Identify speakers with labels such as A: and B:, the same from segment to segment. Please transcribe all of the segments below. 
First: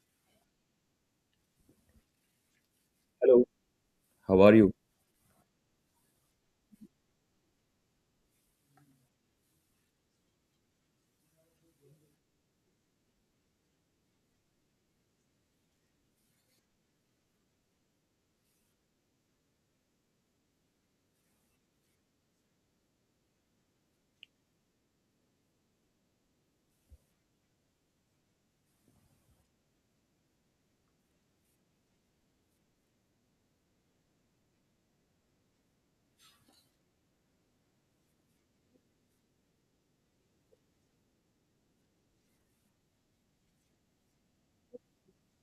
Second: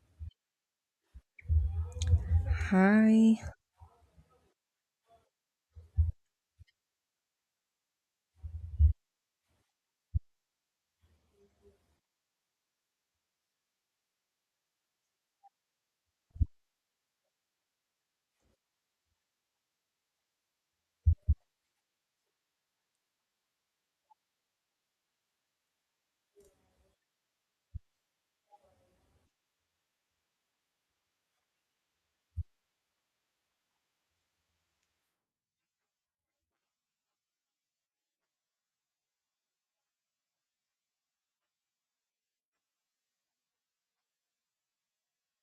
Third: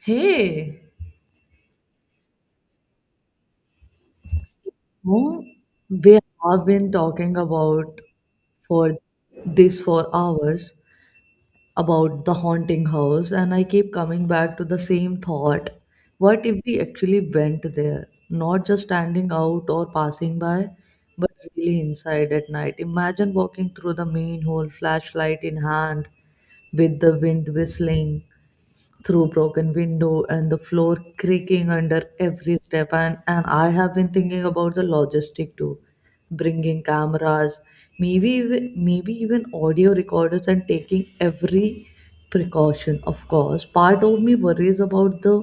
A: Hey,
B: Hi.
C: Hello. How are you?
A: who we have been talking about for this for hours about the haunting house, and I keep coming back to the same thought. What if we actually went there, not just standing out or passing by, but really inside at night? Imagine walking through the main hall, flashlight in hand, with the wind whistling through broken window and the floor creaking under every step and I have been thinking about the logistic too, bringing cameras, maybe even audio recorders and taking every precaution. Of course part of me worries about the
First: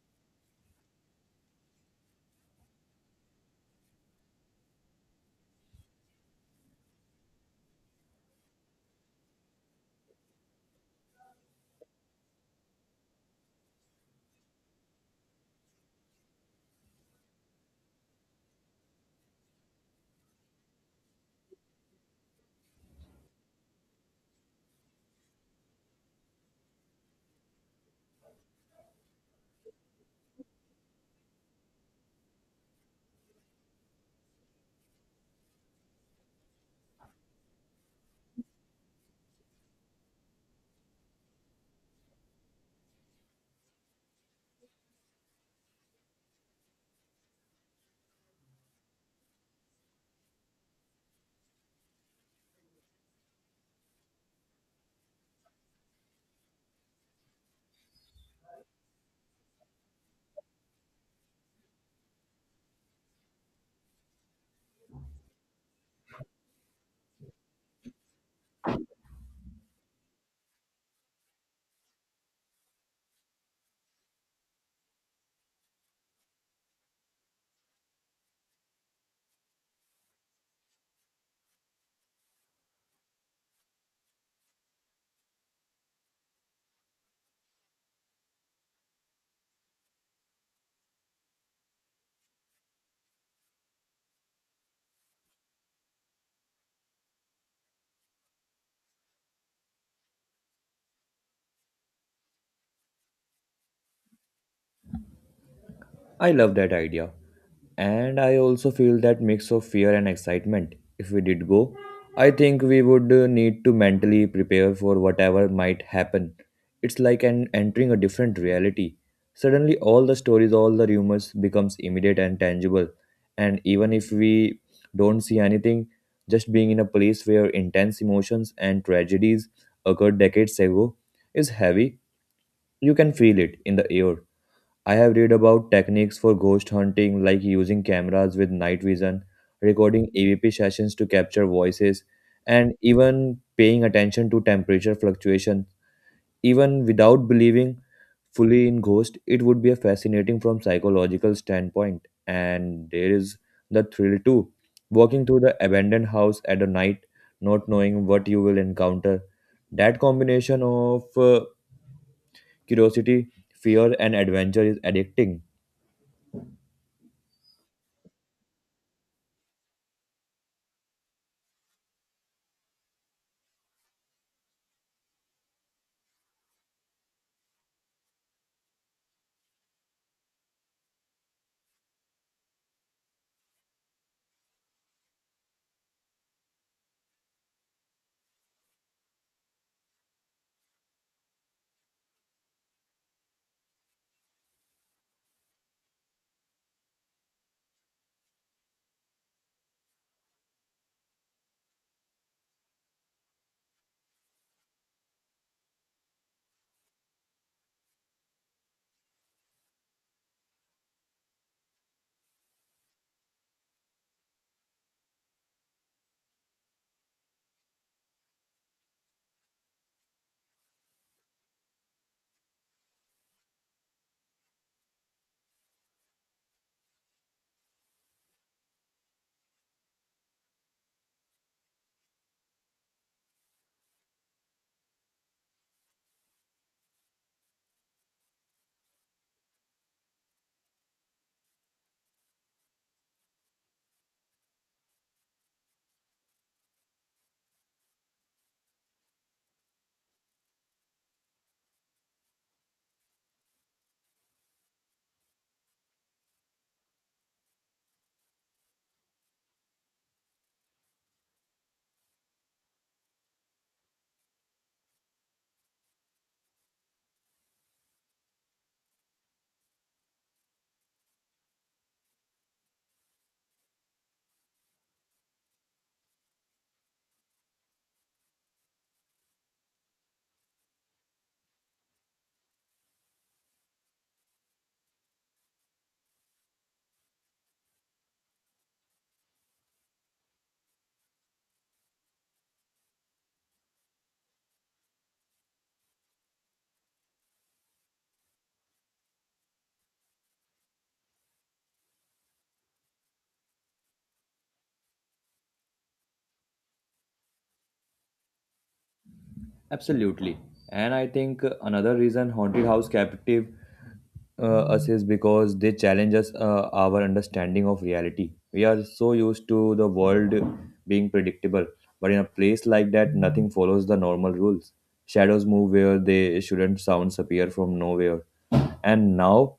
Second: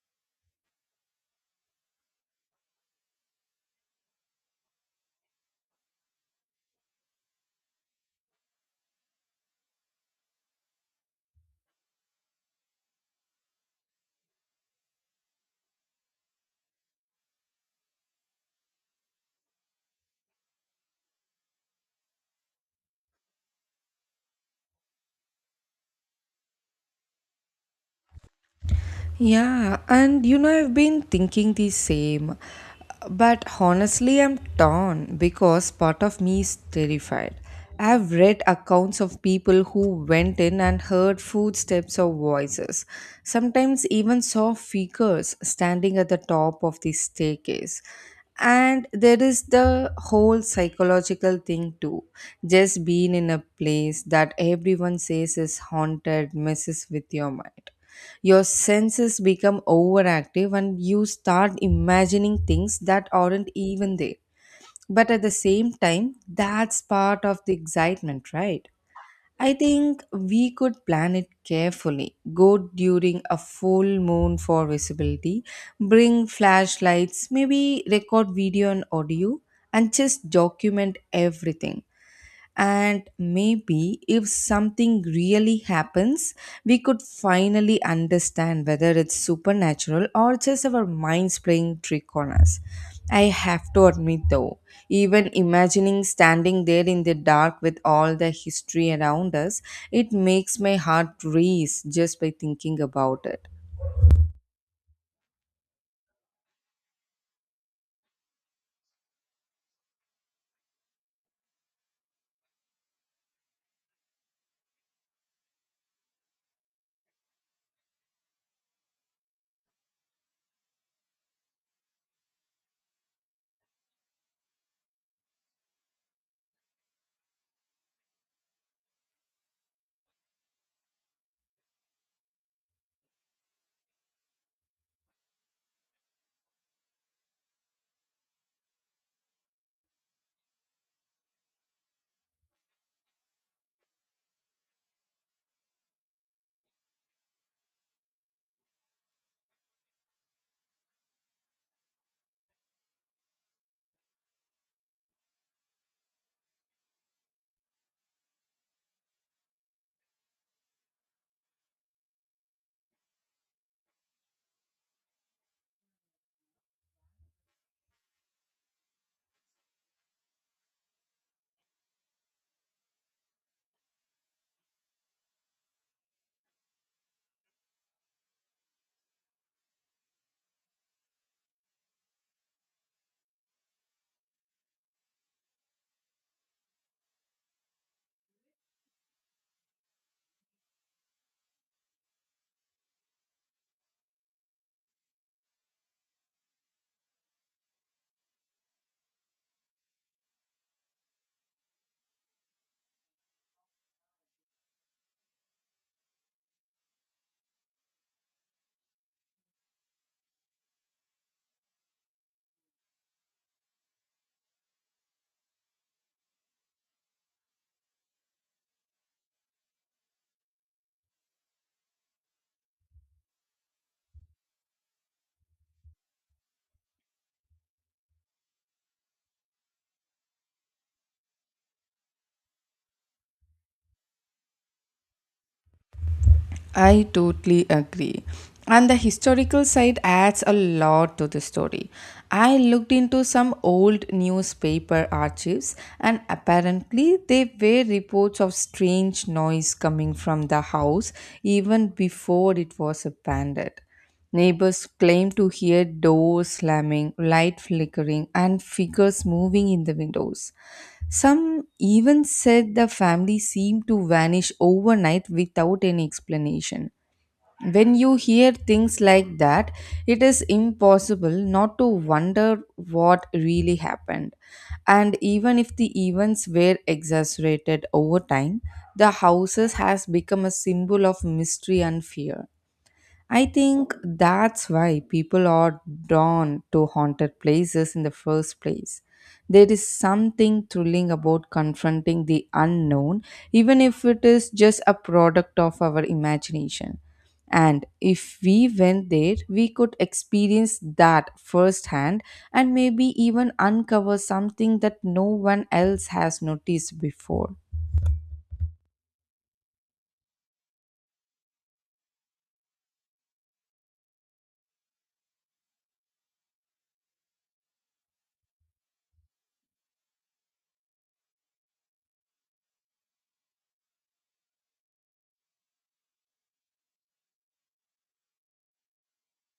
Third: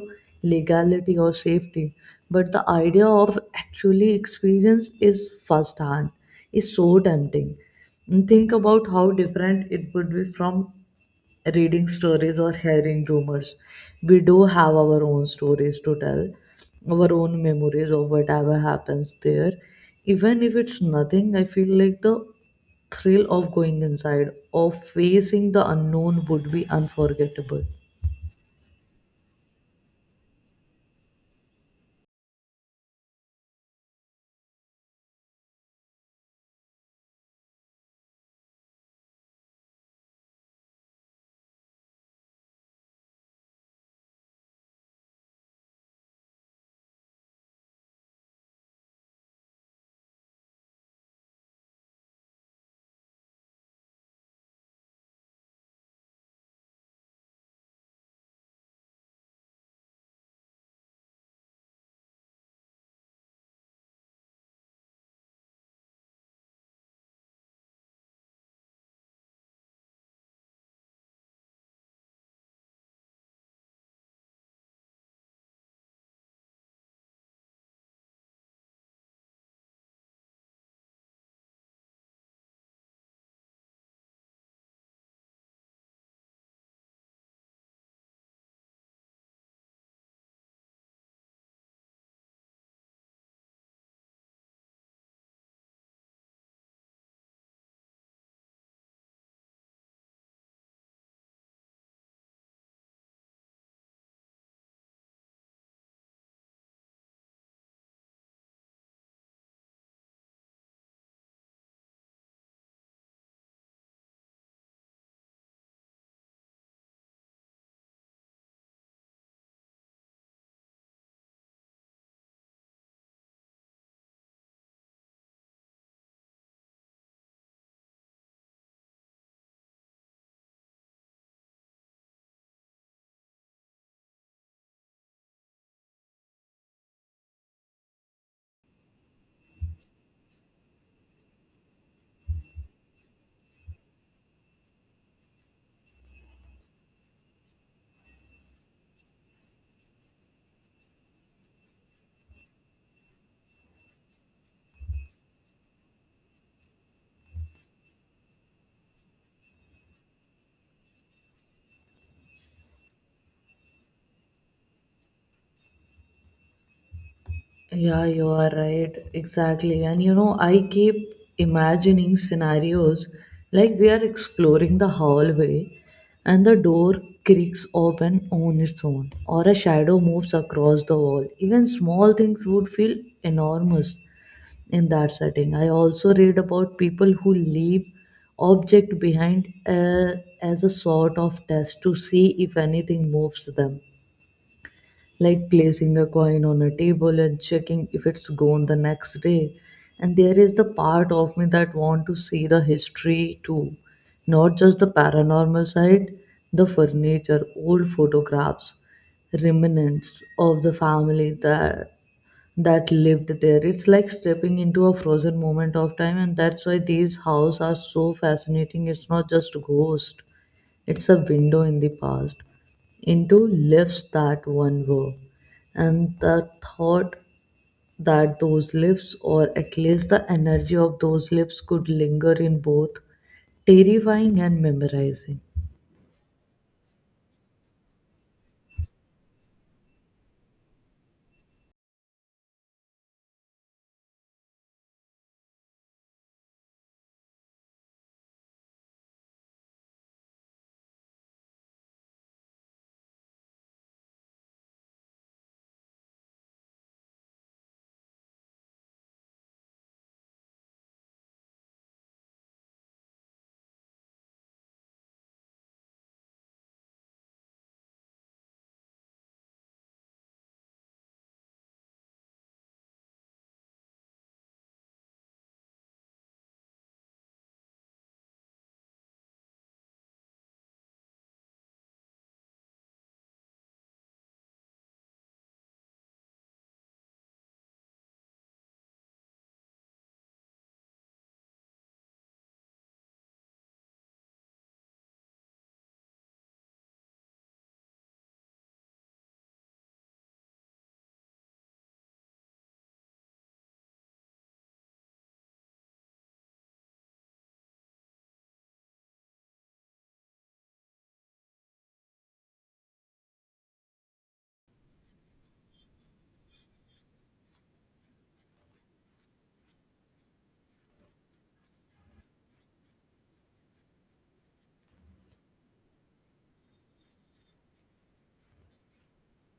A: legality or safety, but the idea of actually experience is first hand is so tempting. And think about how different it would be from reading stories or hearing rumors. We do have our own stories to tell, our own memories of whatever happens there. Even if it's nothing, I feel like the thrill of going inside, of facing the unknown would be unforgettable.
B: Yeah, and you know, I've been thinking the same. But honestly, I'm torn because part of me is terrified. I've read accounts of people who went in and heard footsteps or voices, sometimes even saw figures standing at the top of the staircase. And there is the whole psychological thing too. Just being in a place that everyone says is haunted messes with your mind. Your senses become overactive and you start imagining things that aren't even there. But at the same time, that's part of the excitement, right? I think we could plan it carefully. Go during a full moon for visibility, bring flashlights, maybe record video and audio, and just document everything. And maybe if something really happens, we could finally understand whether it's supernatural or just our minds playing trick on us. I have to admit though, even imagining standing there in the dark with all the history around us, it makes my heart race just by thinking about it.
C: I love that idea. And I also feel that mix of fear and excitement. If we did go, I think we would need to mentally prepare for whatever might happen. It's like an entering a different reality. Suddenly all the stories, all the rumors becomes immediate and tangible. And even if we don't see anything, just being in a place where intense emotions and tragedies occurred decades ago is heavy. You can feel it in the air. I have read about techniques for ghost hunting like using cameras with night vision, recording EVP sessions to capture voices, and even paying attention to temperature fluctuation. Even without believing fully in ghosts, it would be a fascinating from psychological standpoint. And there is the thrill too. Walking through the abandoned house at a night, not knowing what you will encounter. That combination of curiosity, fear, and adventure is addicting.
A: Yeah, you are right. Exactly. And you know, I keep imagining scenarios like we are exploring the hallway and the door creaks open on its own, or a shadow moves across the wall. Even small things would feel enormous in that setting. I also read about people who leave object behind, as a sort of test to see if anything moves them, like placing a coin on a table and checking if it's gone the next day. And there is the part of me that want to see the history too, not just the paranormal side, the furniture, old photographs, remnants of the family that lived there. It's like stepping into a frozen moment of time, and that's why these houses are so fascinating. It's not just ghost; it's a window in the past, into lives that one were, and the thought that those lives, or at least the energy of those lives, could linger in both terrifying and memorizing.
B: I totally agree. And the historical side adds a lot to the story. I looked into some old newspaper archives, and apparently, there were reports of strange noise coming from the house even before it was abandoned. Neighbors claim to hear doors slamming, light flickering, and figures moving in the windows. Some even said the family seemed to vanish overnight without any explanation. When you hear things like that, it is impossible not to wonder what really happened. And even if the events were exaggerated over time, the houses has become a symbol of mystery and fear. I think that's why people are drawn to haunted places in the first place. There is something thrilling about confronting the unknown, even if it is just a product of our imagination. And if we went there, we could experience that firsthand and maybe even uncover something that no one else has noticed before.
C: Absolutely. And I think another reason Haunted House captive us is because they challenge us, our understanding of reality. We are so used to the world being predictable, but in a place like that, nothing follows the normal rules. Shadows move where they shouldn't, sounds appear from nowhere. And now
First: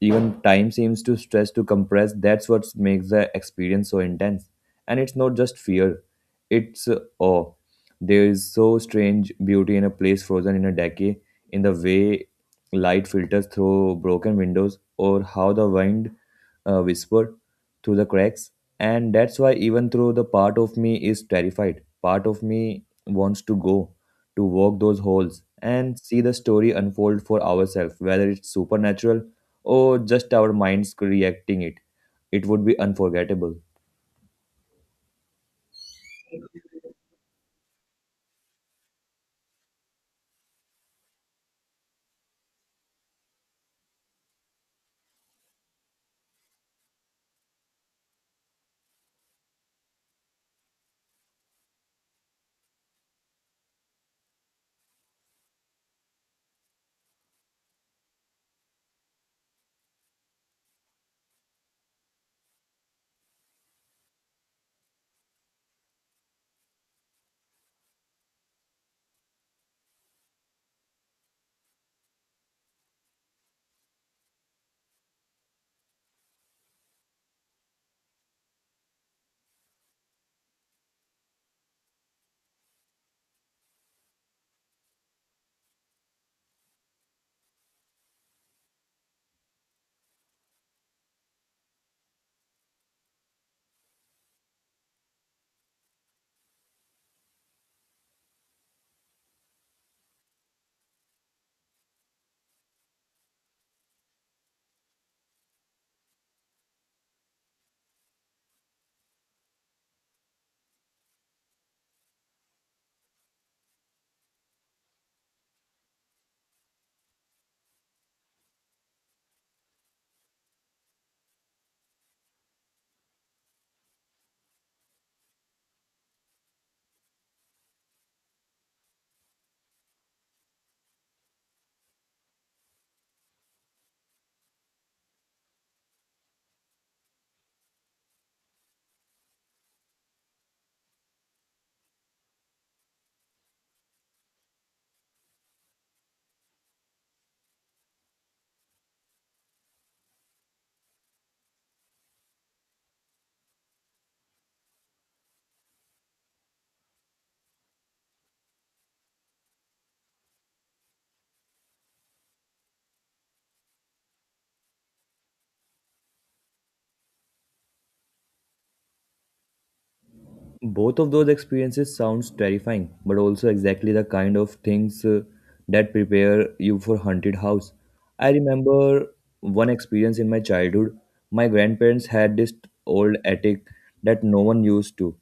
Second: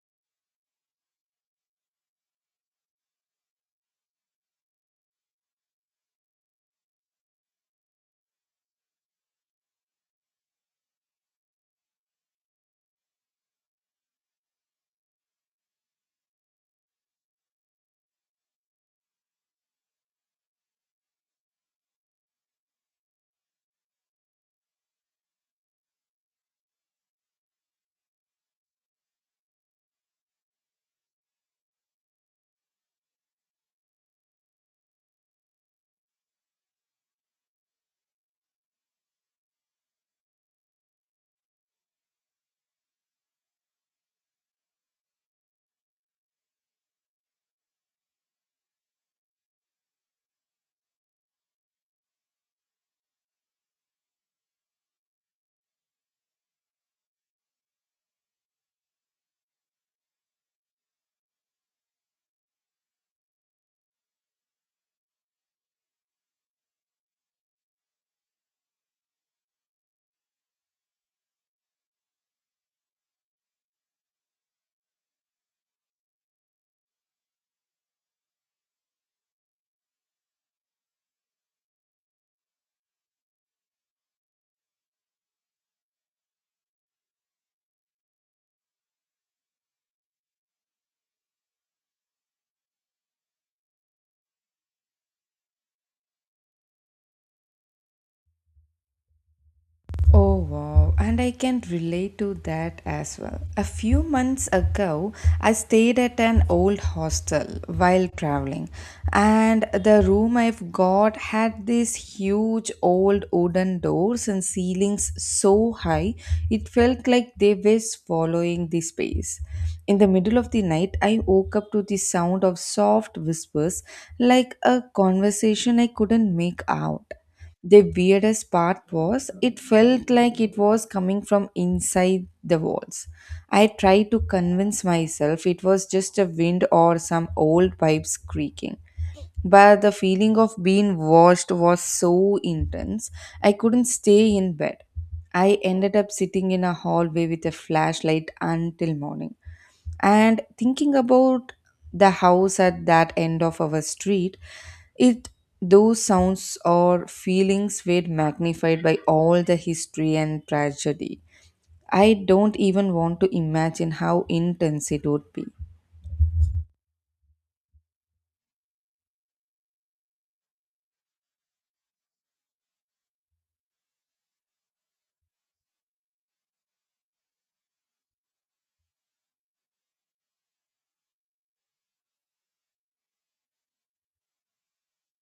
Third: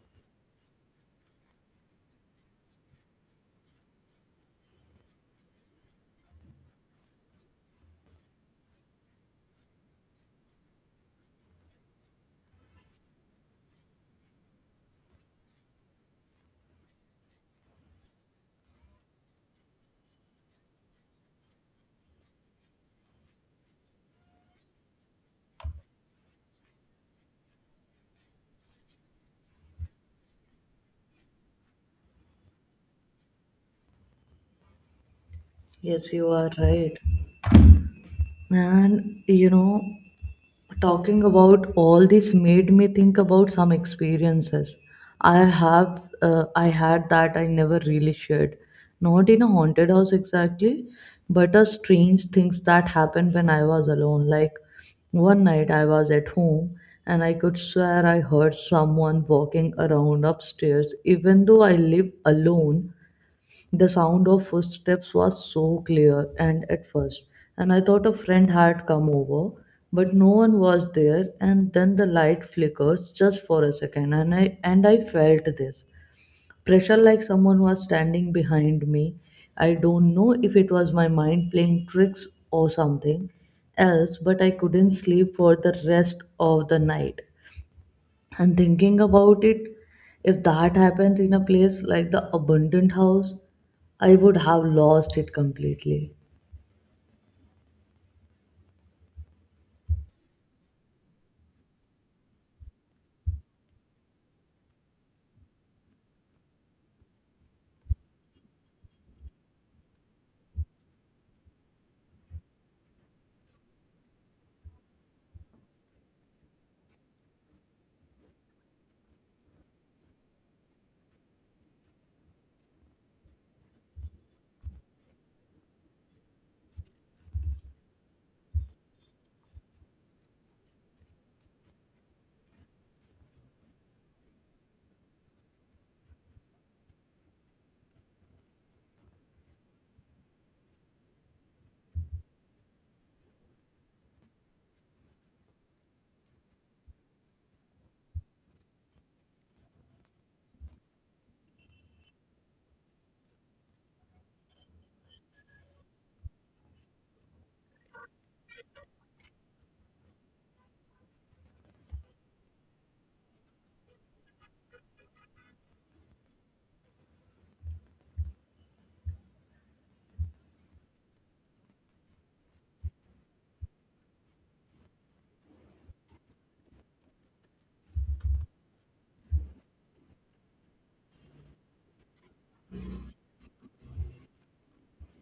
C: even time seems to stress to compress, that's what makes the experience so intense. And it's not just fear, it's awe. There is so strange beauty in a place frozen in a decade, in the way light filters through broken windows or how the wind whispered through the cracks. And that's why even though the part of me is terrified, part of me wants to go, to walk those holes and see the story unfold for ourselves, whether it's supernatural or just our minds reacting it, would be unforgettable.
A: Yes, you are right. And you know, talking about all this made me think about some experiences i have I had that I never really shared, not in a haunted house exactly, but a strange things that happened when I was alone. Like one night I was at home and I could swear I heard someone walking around upstairs even though I live alone. The sound of footsteps was so clear and at first, and I thought a friend had come over, but no one was there, and then the light flickers just for a second, and I felt this pressure like someone was standing behind me. I don't know if it was my mind playing tricks or something else, but I couldn't sleep for the rest of the night. And thinking about it, if that happened in a place like the abundant house, I would have lost it completely.
B: Oh wow, and I can relate to that as well. A few months ago, I stayed at an old hostel while traveling, and the room I've got had these huge old wooden doors and ceilings so high it felt like they were swallowing the space. In the middle of the night, I woke up to the sound of soft whispers like a conversation I couldn't make out. The weirdest part was it felt like it was coming from inside the walls. I tried to convince myself it was just a wind or some old pipes creaking. But the feeling of being watched was so intense, I couldn't stay in bed. I ended up sitting in a hallway with a flashlight until morning and thinking about the house at that end of our street, it, those sounds or feelings were magnified by all the history and tragedy. I don't even want to imagine how intense it would be.
C: Both of those experiences sounds terrifying, but also exactly the kind of things that prepare you for haunted house. I remember one experience in my childhood. My grandparents had this old attic that no one used to.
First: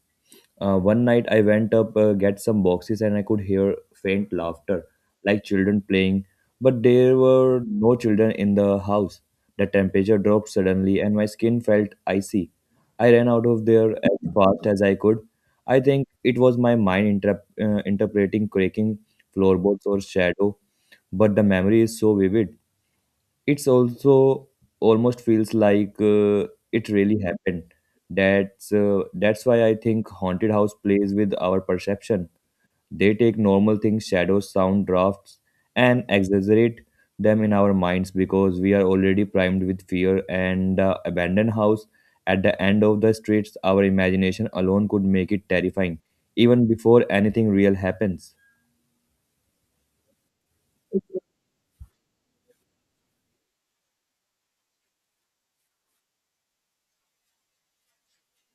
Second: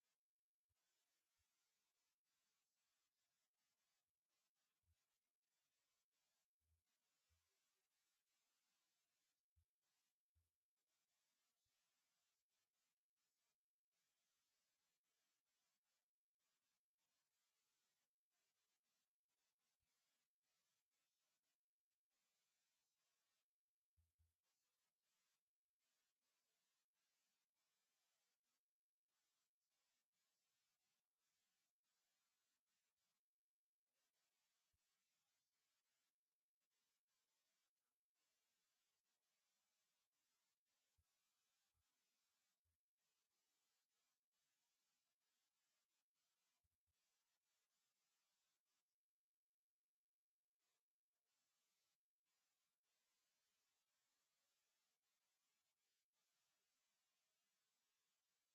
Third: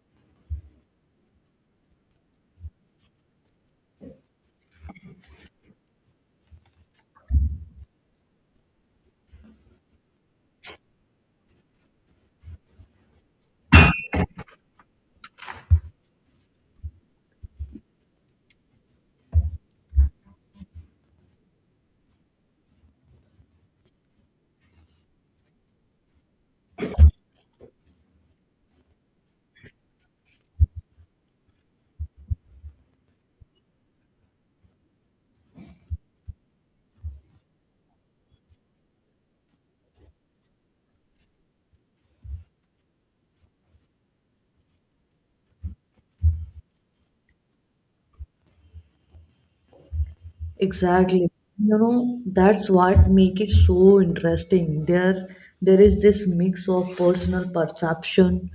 C: One night I went up get some boxes and I could hear faint laughter, like children playing. But there were no children in the house. The temperature dropped suddenly and my skin felt icy. I ran out of there as fast as I could. I think it was my mind interpreting cracking floorboards or shadow, but the memory is so vivid. It's also almost feels like it really happened. That's why I think haunted house plays with our perception. They take normal things, shadows, sound, drafts, and exaggerate them in our minds because we are already primed with fear and the abandoned house at the end of the streets. Our imagination alone could make it terrifying, even before anything real happens.
A: Exactly. You know, that's what make it so interesting. There is this mix of personal perception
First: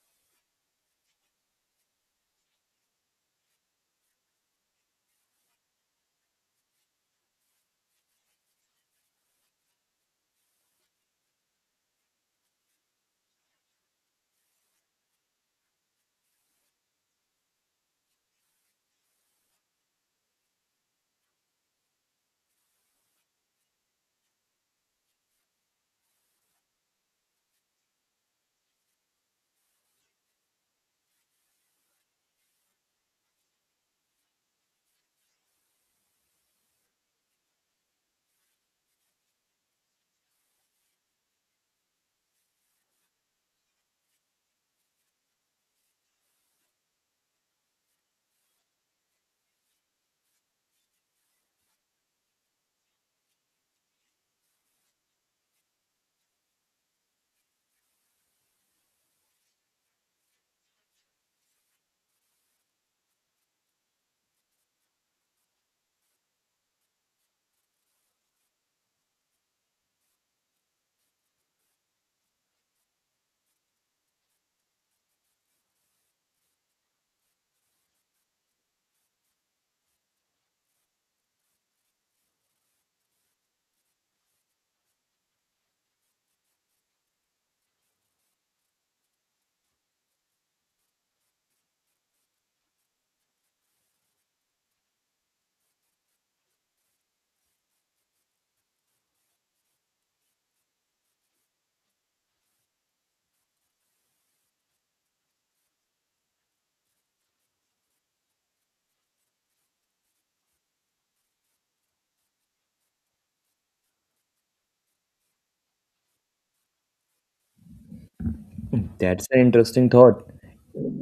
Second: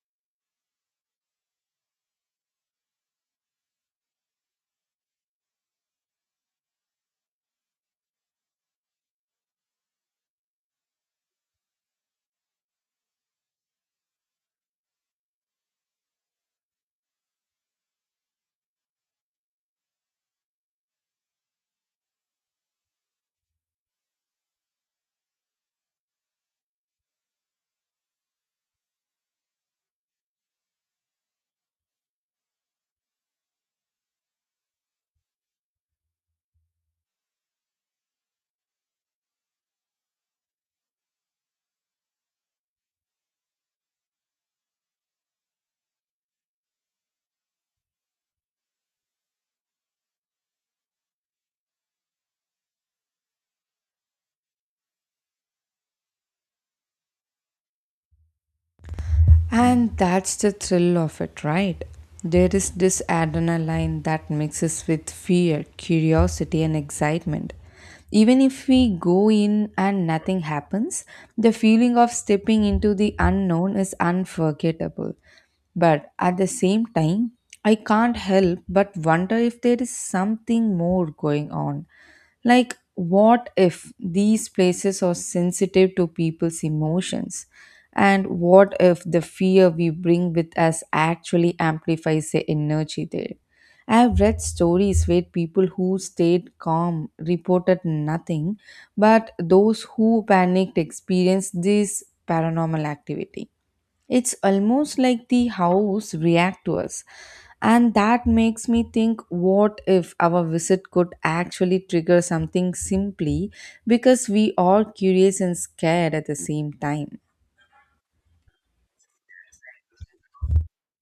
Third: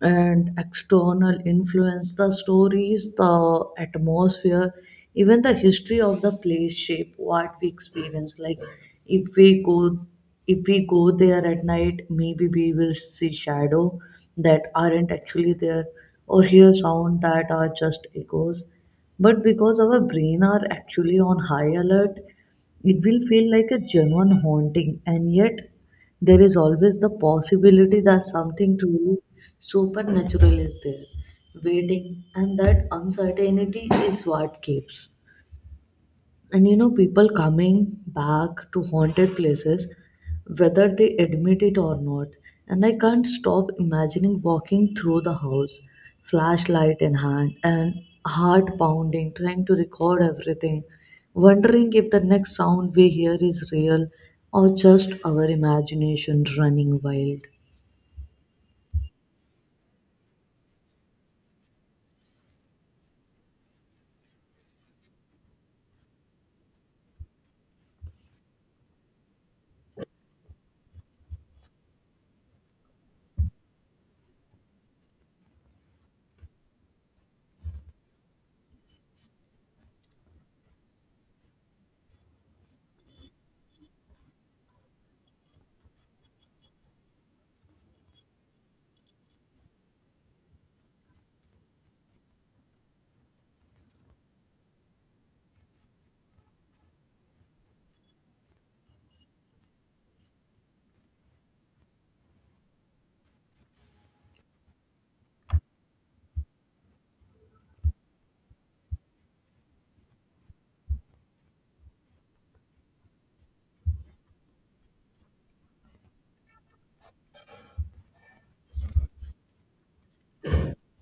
A: and external influence. The stories, the atmosphere, even the history of the place shape what we experience. Like if we go if we go there at night, maybe we will see shadow that aren't actually there or hear sound that are just echoes, but because our brain are actually on high alert it will feel like a genuine haunting. And yet there is always the possibility that something truly supernatural is there waiting, and that uncertainty is what keeps, and you know, people coming back to haunted places, whether they admit it or not. And I can't stop imagining walking through the house, flashlight in hand, and heart pounding, trying to record everything, wondering if the next sound we hear is real or just our imagination running wild.
B: And that's the thrill of it, right? There is this adrenaline that mixes with fear, curiosity, and excitement. Even if we go in and nothing happens, the feeling of stepping into the unknown is unforgettable. But at the same time, I can't help but wonder if there is something more going on, like, what if these places are sensitive to people's emotions? And what if the fear we bring with us actually amplifies the energy there? I have read stories where people who stayed calm reported nothing, but those who panicked experienced this paranormal activity. It's almost like the house react to us. And that makes me think, what if our visit could actually trigger something simply because we are curious and scared at the same time.
C: That's an interesting thought.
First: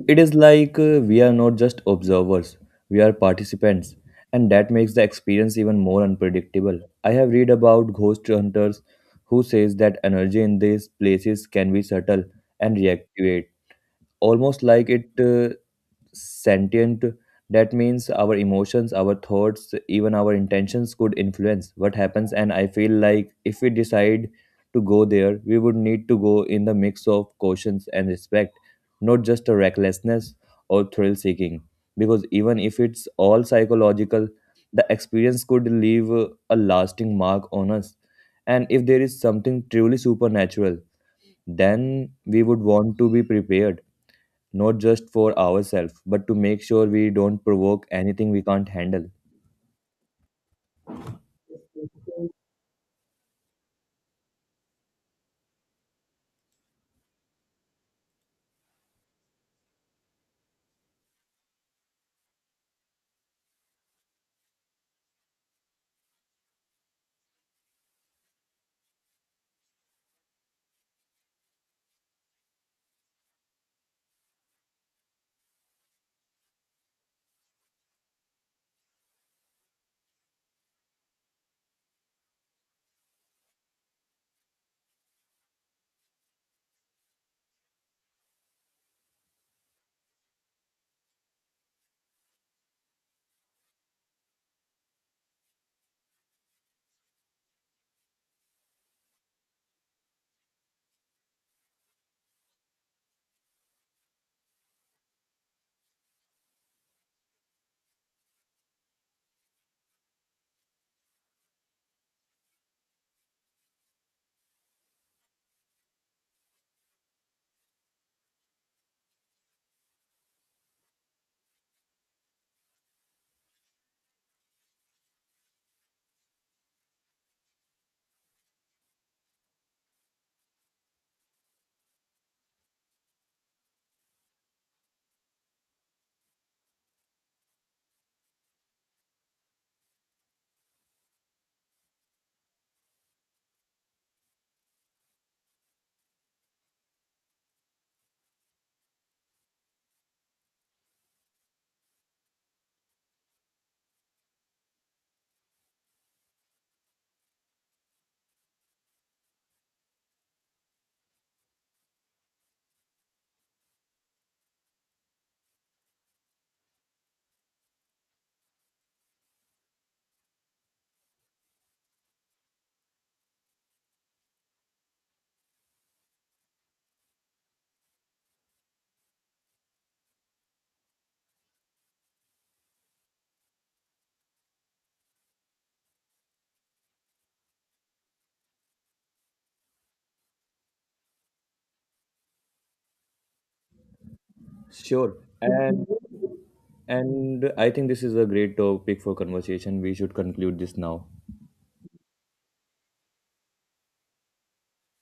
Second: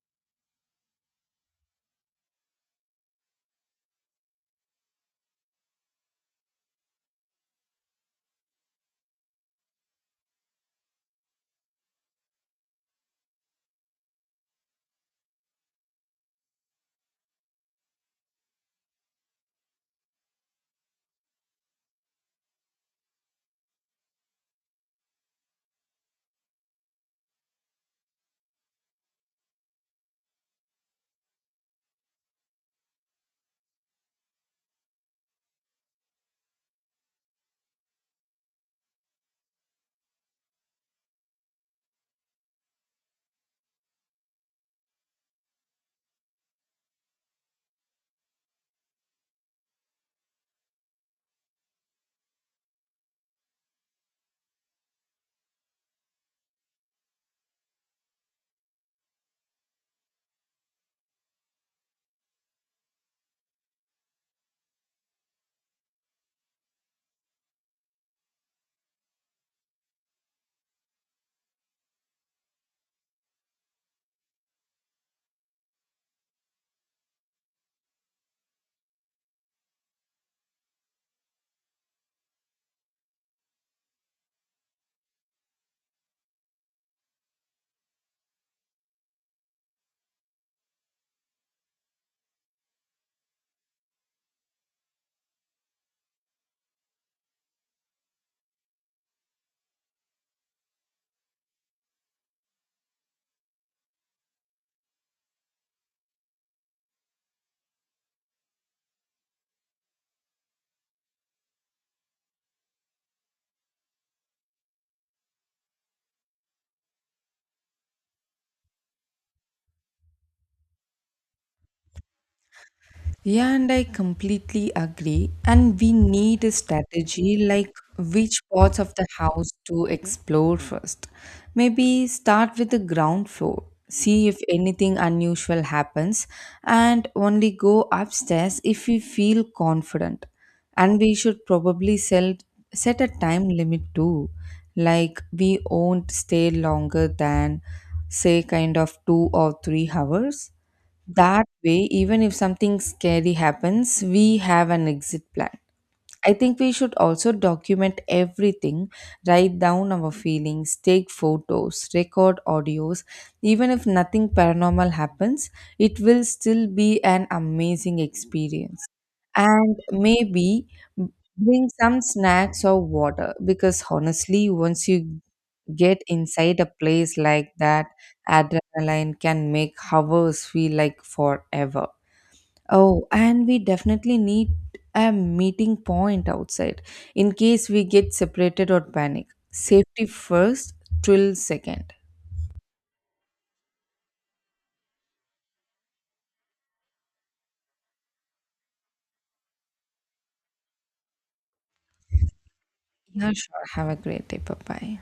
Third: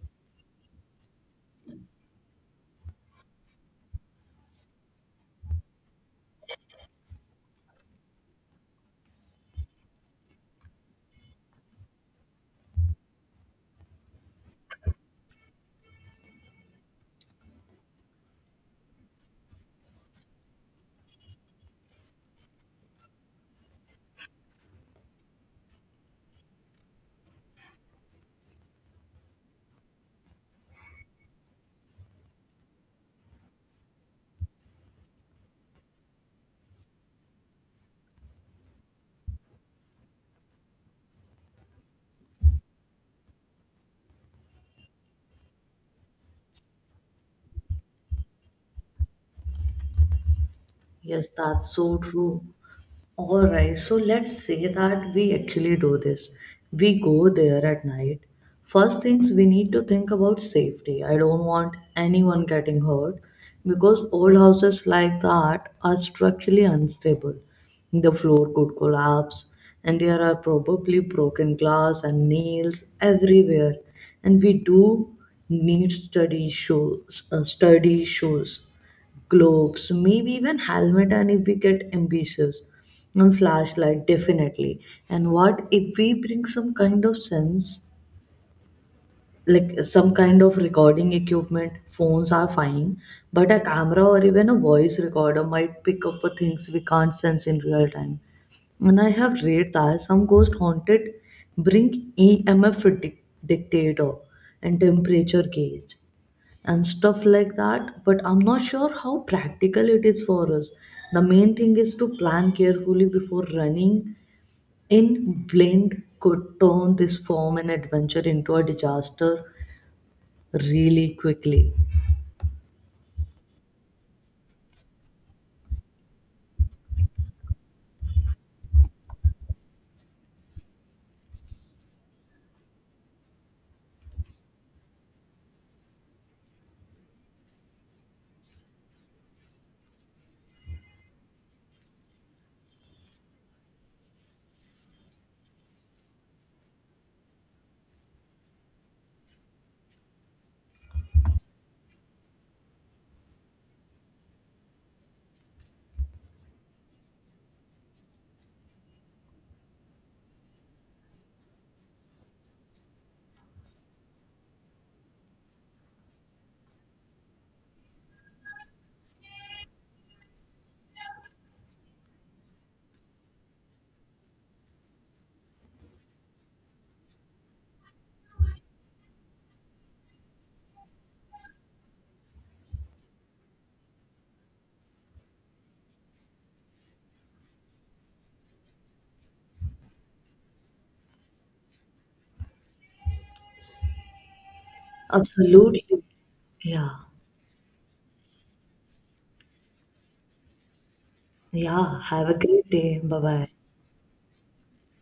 C: It is like we are not just observers, we are participants, and that makes the experience even more unpredictable. I have read about ghost hunters who says that energy in these places can be subtle and reactive, almost like it sentient. That means our emotions, our thoughts, even our intentions could influence what happens. And I feel like if we decide to go there, we would need to go in the mix of cautions and respect, not just a recklessness or thrill seeking, because even if it's all psychological, the experience could leave a lasting mark on us. And if there is something truly supernatural, then we would want to be prepared, not just for ourselves, but to make sure we don't provoke anything we can't handle.
A: Yes, that's so true. All right, so let's say that we actually do this. We go there at night. First things we need to think about safety. I don't want anyone getting hurt because old houses like that are structurally unstable. The floor could collapse and there are probably broken glass and nails everywhere. And we do need sturdy shoes, gloves, maybe even helmet, and if we get ambitious and flashlight definitely. And what if we bring some kind of sense, like some kind of recording equipment? Phones are fine, but a camera or even a voice recorder might pick up the things we can't sense in real time. And I have read that some ghost haunted bring EMF dictator and temperature gauge and stuff like that, but I'm not sure how practical it is for us. The main thing is to plan carefully. Before running in blind could turn this form and adventure into a disaster really quickly.
B: Yeah, and I completely agree. And we need a strategy like which parts of the house to explore first. Maybe start with the ground floor, see if anything unusual happens, and only go upstairs if we feel confident. And we should probably sell, set a time limit too. Like we won't stay longer than, say, kind of 2 or 3 hours, that way, even if something scary happens, we have an exit plan. I think we should also document everything, write down our feelings, take photos, record audios. Even if nothing paranormal happens, it will still be an amazing experience. And maybe bring some snacks or water because honestly, once you get inside a place like that, adrenaline can make hours feel like forever. Oh, and we definitely need a meeting point outside in case we get separated or panic. Safety first, thrill second.
C: Sure.
A: Absolutely.
C: And
A: Yeah,
C: and I think this is a great topic for conversation. We should conclude this now.
A: yeah, have a great day. Bye
B: Yeah,
A: bye.
B: sure. Have a great day. Bye bye.